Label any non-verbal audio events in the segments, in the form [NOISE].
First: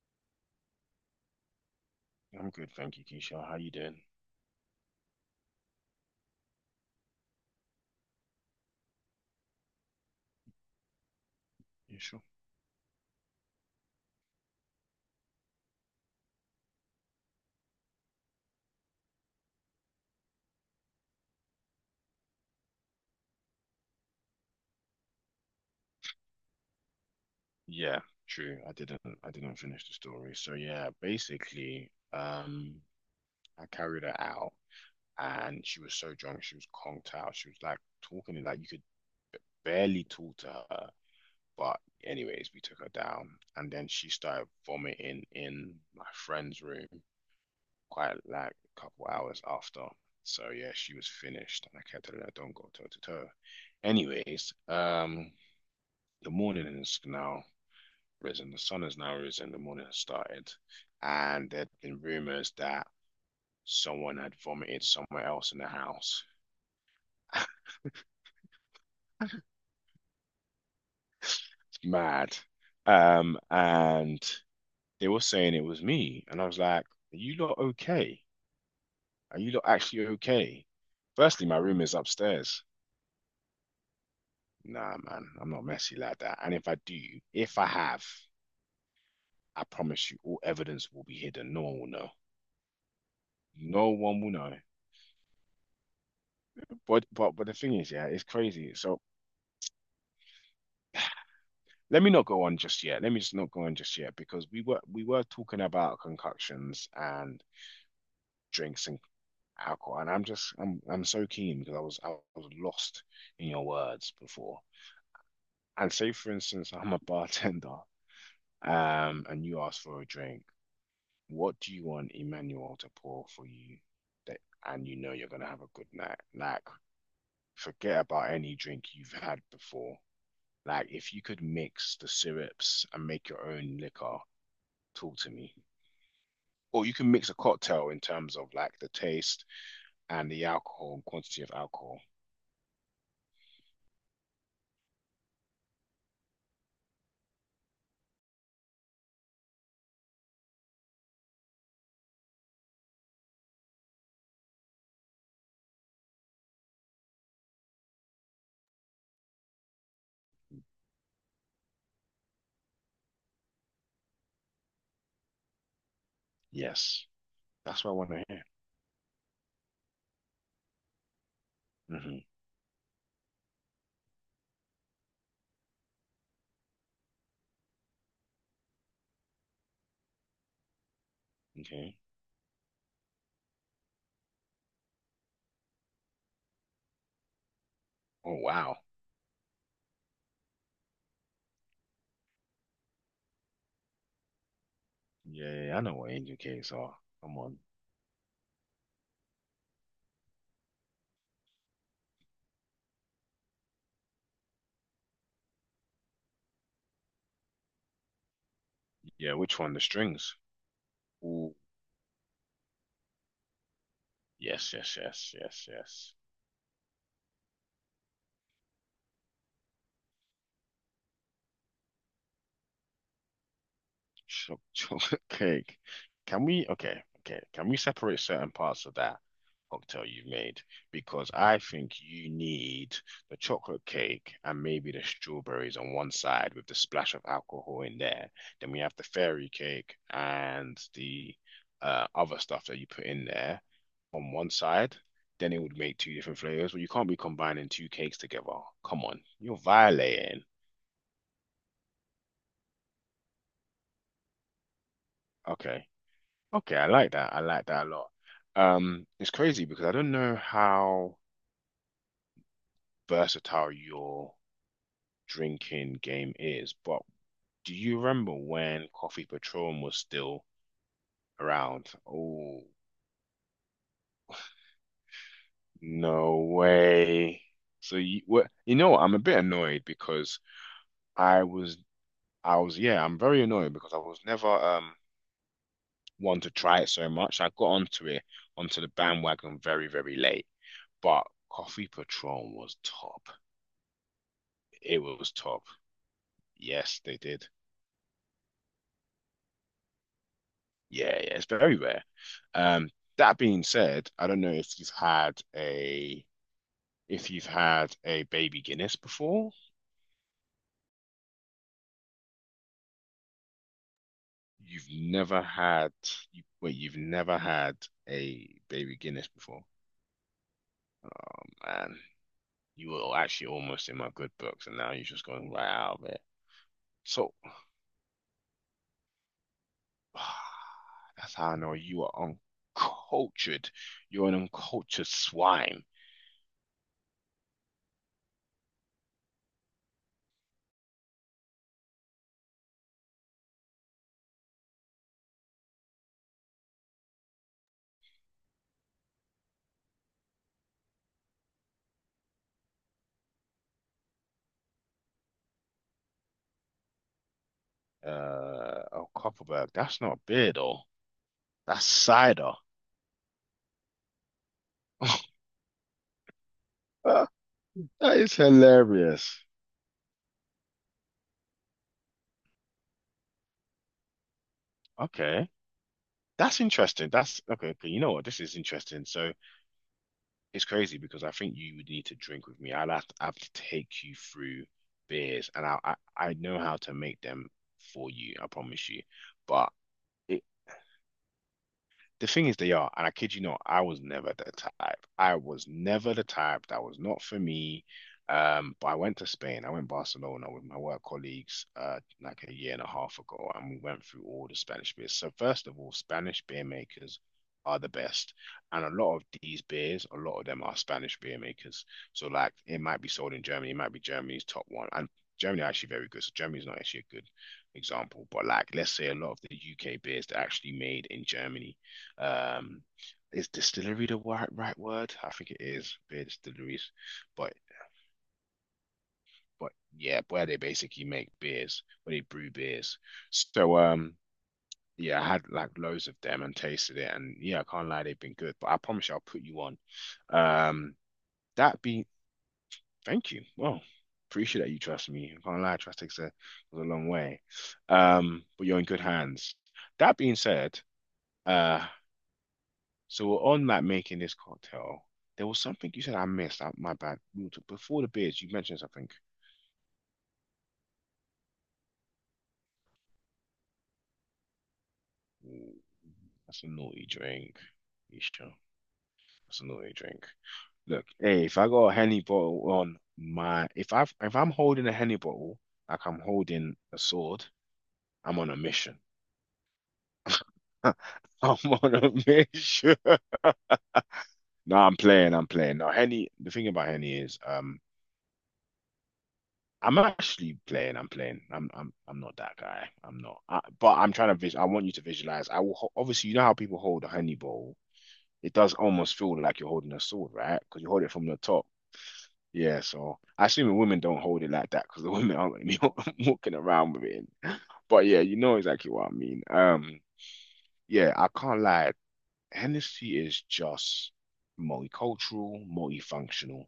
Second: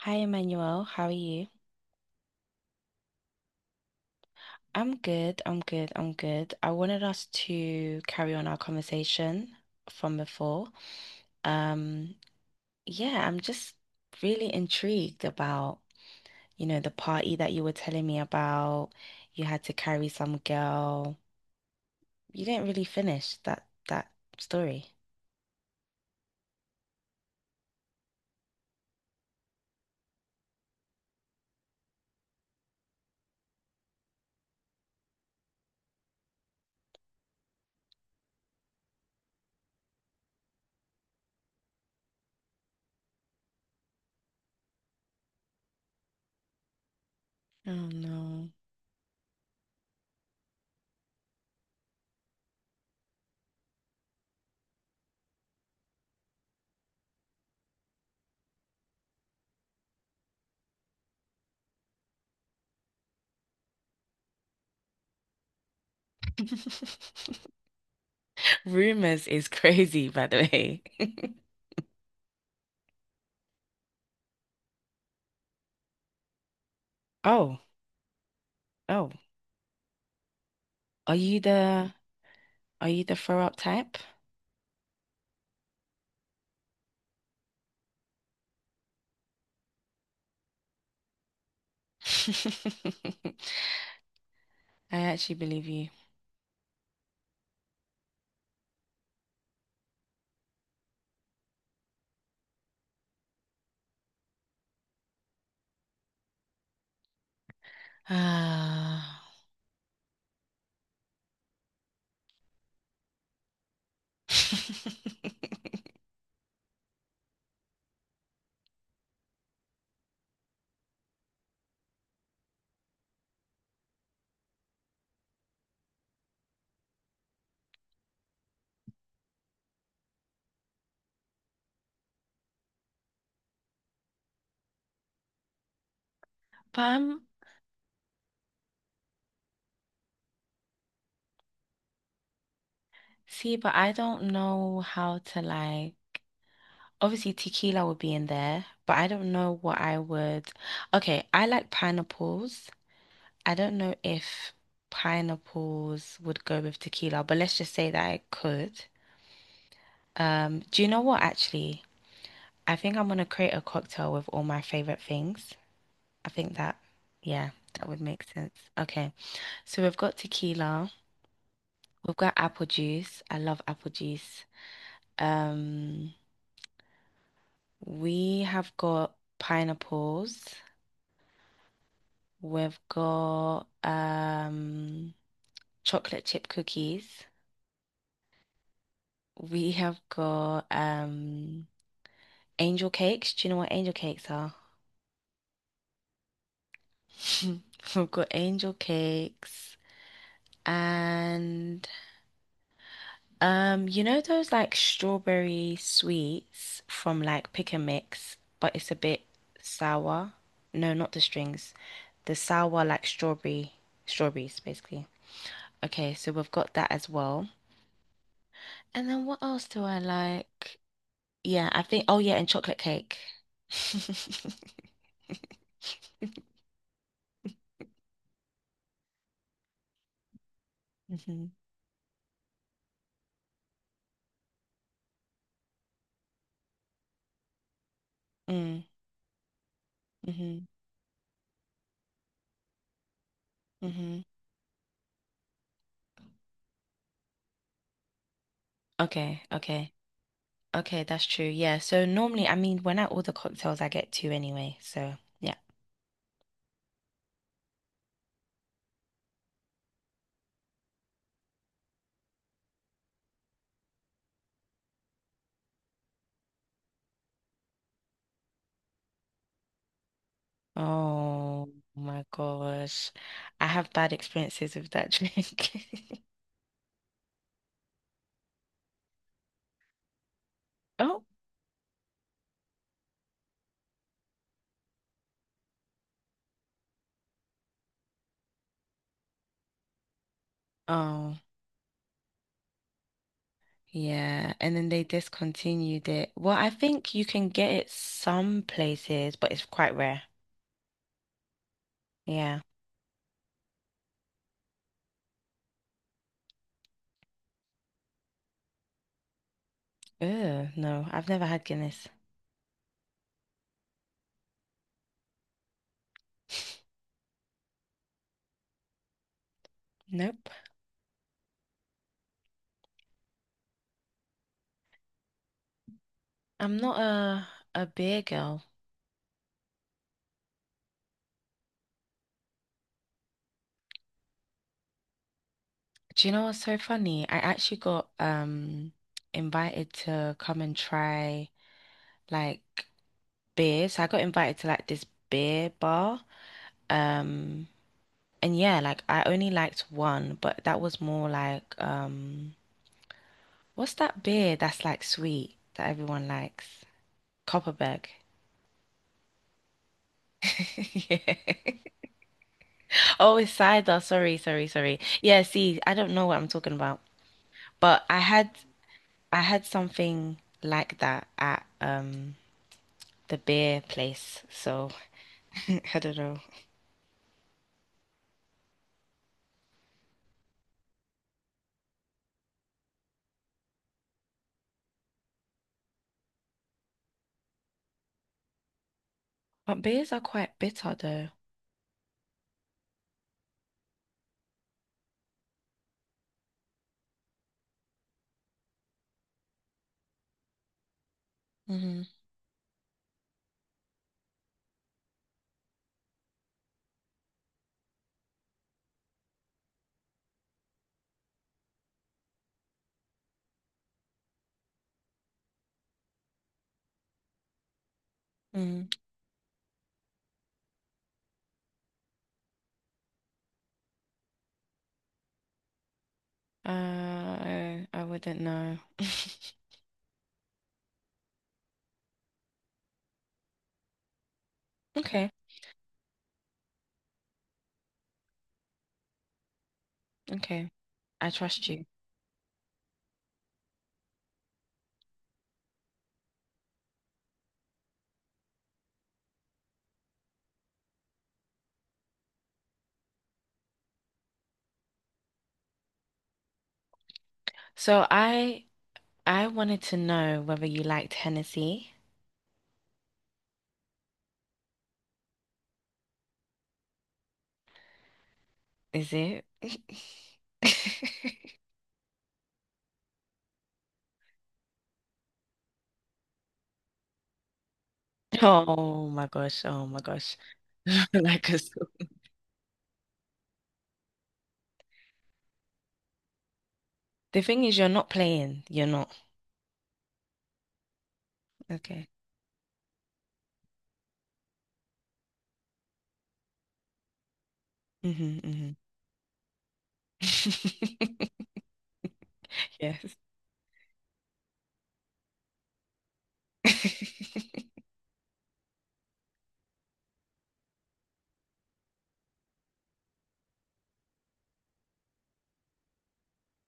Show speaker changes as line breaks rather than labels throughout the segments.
Hi, Emmanuel. How are you?
I'm good, thank you, Keisha. How you doing?
I'm good. I'm good. I'm good. I wanted us to carry on our conversation from before.
Yeah,
Um,
sure.
yeah, I'm just really intrigued about, you know, the party that you were telling me about. You had to carry some girl. You didn't really finish that story.
Yeah, true. I didn't finish the story. So yeah, basically, I carried her out and she was so drunk, she was conked out. She was like talking like you could barely talk to her. But anyways, we took her down and then she started vomiting in my friend's room
Oh
quite
no.
like a couple hours after. So yeah, she was finished and I kept telling her don't go toe to toe. Anyways, the morning is now. Risen. The sun has now risen. The morning has started, and there'd been rumors that someone had vomited somewhere else in the house.
[LAUGHS]
[LAUGHS]
Rumors is crazy, by the way. [LAUGHS]
Mad. And they were saying it was me, and I was like, "Are you lot
Oh,
okay?
oh.
Are you lot actually okay?"
Are you
Firstly, my room is
the,
upstairs.
are you the throw up type?
Nah, man, I'm not messy like that. And if I do, if I have, I promise you, all evidence will be hidden. No one will know.
[LAUGHS]
No one will know.
I actually believe you.
But the thing is, yeah, it's crazy. So let me not go on just yet. Let me just not go on just yet because we were talking about concoctions and
[SIGHS]
drinks and
Ah.
alcohol, and I'm so keen because I was lost in your words before.
[LAUGHS]
And say for instance, I'm a bartender, and you ask for a drink. What do you want Emmanuel to pour for you that and you know you're gonna have a good night? Like, forget about any drink you've had before. Like, if you could mix the syrups and make your own liquor, talk to me.
But
Or you can
I'm,
mix a cocktail in terms of like the taste and the alcohol and quantity of alcohol.
see, but I don't know how to, like, obviously tequila would be in there, but I don't know what I would. Okay, I like pineapples. I don't know if pineapples would go with tequila, but let's just say that I could. Do you know what, actually? I think I'm gonna create a cocktail with all my favorite things. I think that,
Yes,
yeah,
that's
that
what I
would
want
make
to hear.
sense. Okay. So we've got tequila, we've
Hmm.
got apple juice. I love apple juice. Um, we have got pineapples.
Okay.
We've got chocolate chip cookies.
Oh wow.
We have got angel cakes. Do you know what angel cakes are?
Yeah, yeah, yeah, I know what angel cakes are. Come
[LAUGHS]
on.
We've got angel cakes. And you know those like strawberry sweets from like Pick and Mix, but it's a bit
Yeah, which one? The
sour.
strings.
No, not the
Ooh.
strings. The sour like strawberry strawberries
Yes, yes,
basically.
yes, yes, yes.
Okay, so we've got that as well. And then what else do I like? Yeah, I think, oh yeah, and chocolate cake. [LAUGHS]
Chocolate cake. [LAUGHS] Can we, okay, okay, can we separate certain parts of that cocktail you've made? Because
Mhm.
I think you need the chocolate cake and maybe the strawberries on one side with the splash of alcohol in there. Then we
Mm,
have the fairy cake
mm-hmm,
and the other stuff that you put in there
mm-hmm.
on one side. Then it would make two different flavors. But you can't be combining two cakes together. Come on,
Okay,
you're
okay,
violating.
okay, that's true. Yeah. So normally, I mean, when I order cocktails, I get two anyway. So yeah.
Okay. Okay, I like that. I like that a lot. It's crazy because I don't know how versatile your drinking game is, but do you remember when Coffee Patron was still
Oh
around?
my
Oh,
gosh, I have bad experiences with that drink.
no
[LAUGHS]
way. So you what you know what, I'm a bit annoyed because
Oh,
I was I was yeah, I'm very annoyed because I was never one to try it so much. I got onto the bandwagon very, very late. But
oh,
Coffee Patron was top.
yeah. And then
It
they
was top.
discontinued it. Well, I
Yes,
think
they
you can
did.
get it some places, but it's quite rare.
Yeah, yeah, it's very rare.
Yeah.
Um, that being said, I don't know if you've had a if you've had a baby Guinness before.
Ew, no, I've never had Guinness.
You've never had you wait, you've never had a baby Guinness before.
Nope.
Oh man, you were actually almost in my good books, and now you're just going right out of it.
I'm not
So
a beer girl.
[SIGHS] that's how I know you are uncultured. You're an uncultured swine.
Do you know what's so funny? I actually got invited to come and try, like, beer. So I got invited to like this beer bar. Um and yeah, like I only liked one, but that was more like, what's that beer that's like sweet that everyone likes? Copperberg. [LAUGHS]
Oh, Copperberg, that's not beer though.
Yeah.
That's cider.
Oh, it's cider. Sorry, sorry, sorry. Yeah, see, I don't know what I'm talking about.
That
But
is
I
hilarious.
had something like that at the beer place. So
Okay.
[LAUGHS] I don't know.
That's interesting. That's okay. Okay, you know what? This is interesting. So it's crazy because I think you would need to drink with me. I'll have to, I have to take you through beers, and I know how to make them for you. I promise you. But
But beers are
it,
quite bitter though.
the thing is, they are, and I kid you not, I was never the type. I was never the type. That was not for me. But I went to Spain. I went to Barcelona with my work colleagues
Mm-hmm.
like a year and a half ago, and we went through all the Spanish beers. So first of all, Spanish beer makers are the best, and a lot of these beers, a lot of them are Spanish beer makers. So like, it might be sold in Germany. It might be Germany's top one, and Germany are actually very good. So Germany's not actually a good example, but like
Mm.
let's say a lot of the UK beers that are actually made in Germany, um, is distillery the right word? I think it is beer distilleries, but
I wouldn't know. [LAUGHS]
but yeah, where they basically make beers, where they brew beers. So yeah, I
Okay,
had like loads of them and tasted it, and yeah, I can't lie, they've been good. But I promise you, I'll put you on.
okay.
Um,
I trust
that
you.
be thank you. Well, appreciate that you trust me. I can't lie, trust takes a goes a long way. But you're in good hands. That being said, uh, so on that making this cocktail, there was something you said I missed. I, my bad. Before
So
the beers, you mentioned something.
I wanted to know whether you liked Hennessy.
Ooh, that's a naughty drink. Isha,
Is it?
that's a naughty drink.
[LAUGHS]
Look, hey, if I got a Henny bottle on my, if I'm holding a Henny bottle like I'm holding a sword, I'm on a mission.
Oh my gosh. Oh my gosh.
[LAUGHS]
[LAUGHS] Like a—
I'm on a mission. [LAUGHS] No, I'm playing. I'm playing. Now, Henny. The thing about Henny is,
The thing is, you're not playing. You're not.
I'm actually playing. I'm playing. I'm I'm
Okay.
I'm not that guy. I'm not. I, but I'm trying to visual. I want you to visualize. Obviously you know how people hold a honey bowl. It
Mm-hmm,
does almost feel like you're holding a sword, right? Because you hold it
mm-hmm.
from the
[LAUGHS]
top. Yeah.
Yes.
So I assume women don't hold it like that because the [LAUGHS] women aren't gonna be [LAUGHS] walking
[LAUGHS]
around with it.
I
But yeah, you know exactly what I mean. Yeah. I can't lie. Hennessy is just multicultural, multifunctional.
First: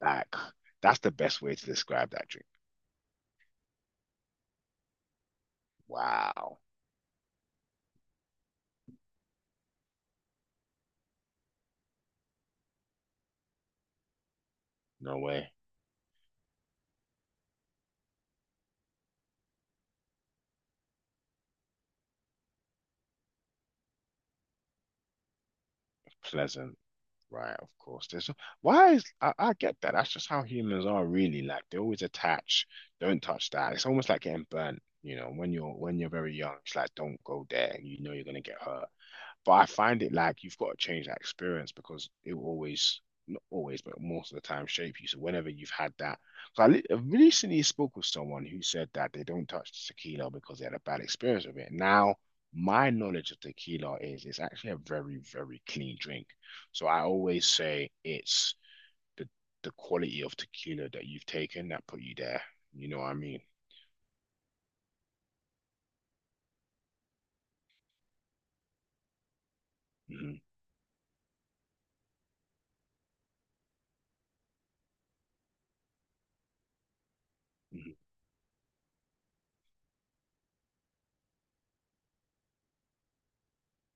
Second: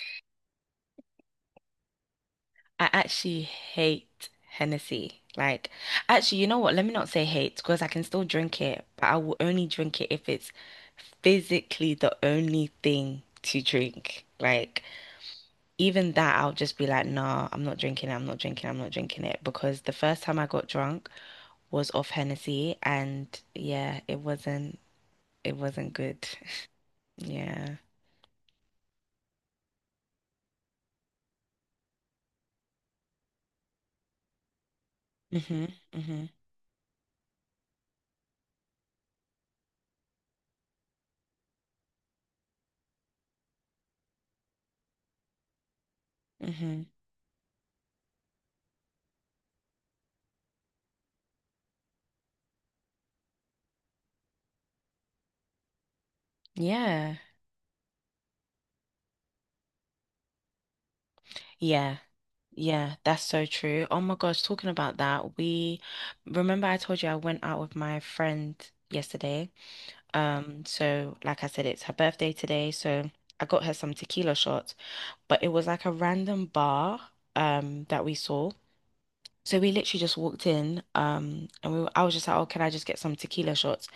Like that's the best way to describe that drink.
actually hate Hennessy. Like, actually, you know
Wow.
what? Let me not say hate because I can still drink it, but I will only drink it if it's physically the only thing to drink. Like,
No way.
even that, I'll just be like, nah, I'm not drinking it. I'm not drinking it. I'm not drinking it. Because the first time I got drunk was off Hennessy, and yeah, it wasn't good. [LAUGHS]
Pleasant, right? Of
Yeah.
course. There's no, Why is I get that. That's just how humans are really. Like they always attach. Don't touch that. It's almost like getting burnt. You know, when
Mm-hmm.
you're
Mm-hmm.
very young, it's like don't go there. You know you're gonna get hurt. But I find it like you've got to change that experience because it will always, not always, but most of the time shape you. So whenever you've had that, so
Mm-hmm.
I recently spoke with someone who said that they don't touch tequila because they had a bad experience with it. Now, my knowledge of tequila is it's actually a very, very clean drink. So I
Yeah.
always say it's the the quality of tequila that you've taken that
Yeah.
put you there. You
Yeah,
know what I
that's
mean?
so true. Oh my gosh, talking about that, we remember I told you I went out with my friend yesterday.
Hmm.
So like I said, it's her birthday today, so I got her some tequila shots, but it was like a random bar
Hmm.
that we saw. So we literally just walked in, and I was just like, oh, can I just get some tequila shots?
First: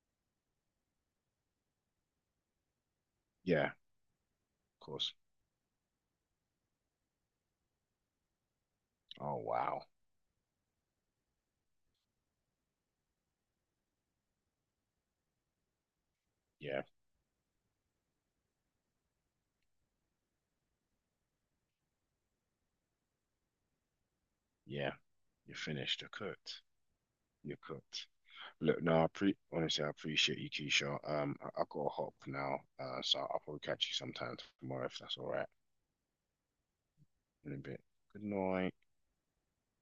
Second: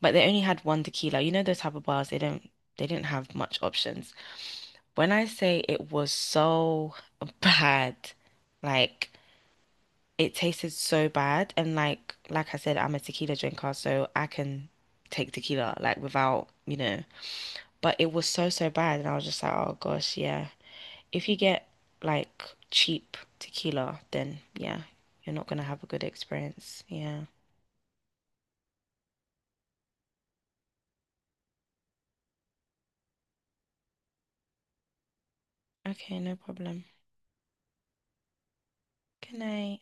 But they only had one tequila. You know those type of bars, they didn't have much
Yeah, of
options. When
course.
I say it was so [LAUGHS] bad. Like
Oh wow.
it tasted so bad. And like I said, I'm a tequila drinker, so I can take tequila like without, you
Yeah,
know. But it was so bad, and I was just like, oh gosh, yeah. If you get like cheap tequila, then yeah,
yeah.
you're not
You're
gonna have a
finished.
good
You're cooked.
experience. Yeah.
You're cooked. Look, no, I pre honestly, I appreciate you, Keisha. I gotta hop now, so I'll probably catch you sometime tomorrow if that's all right.
Okay, no problem.
In a bit. Good night.
Good night.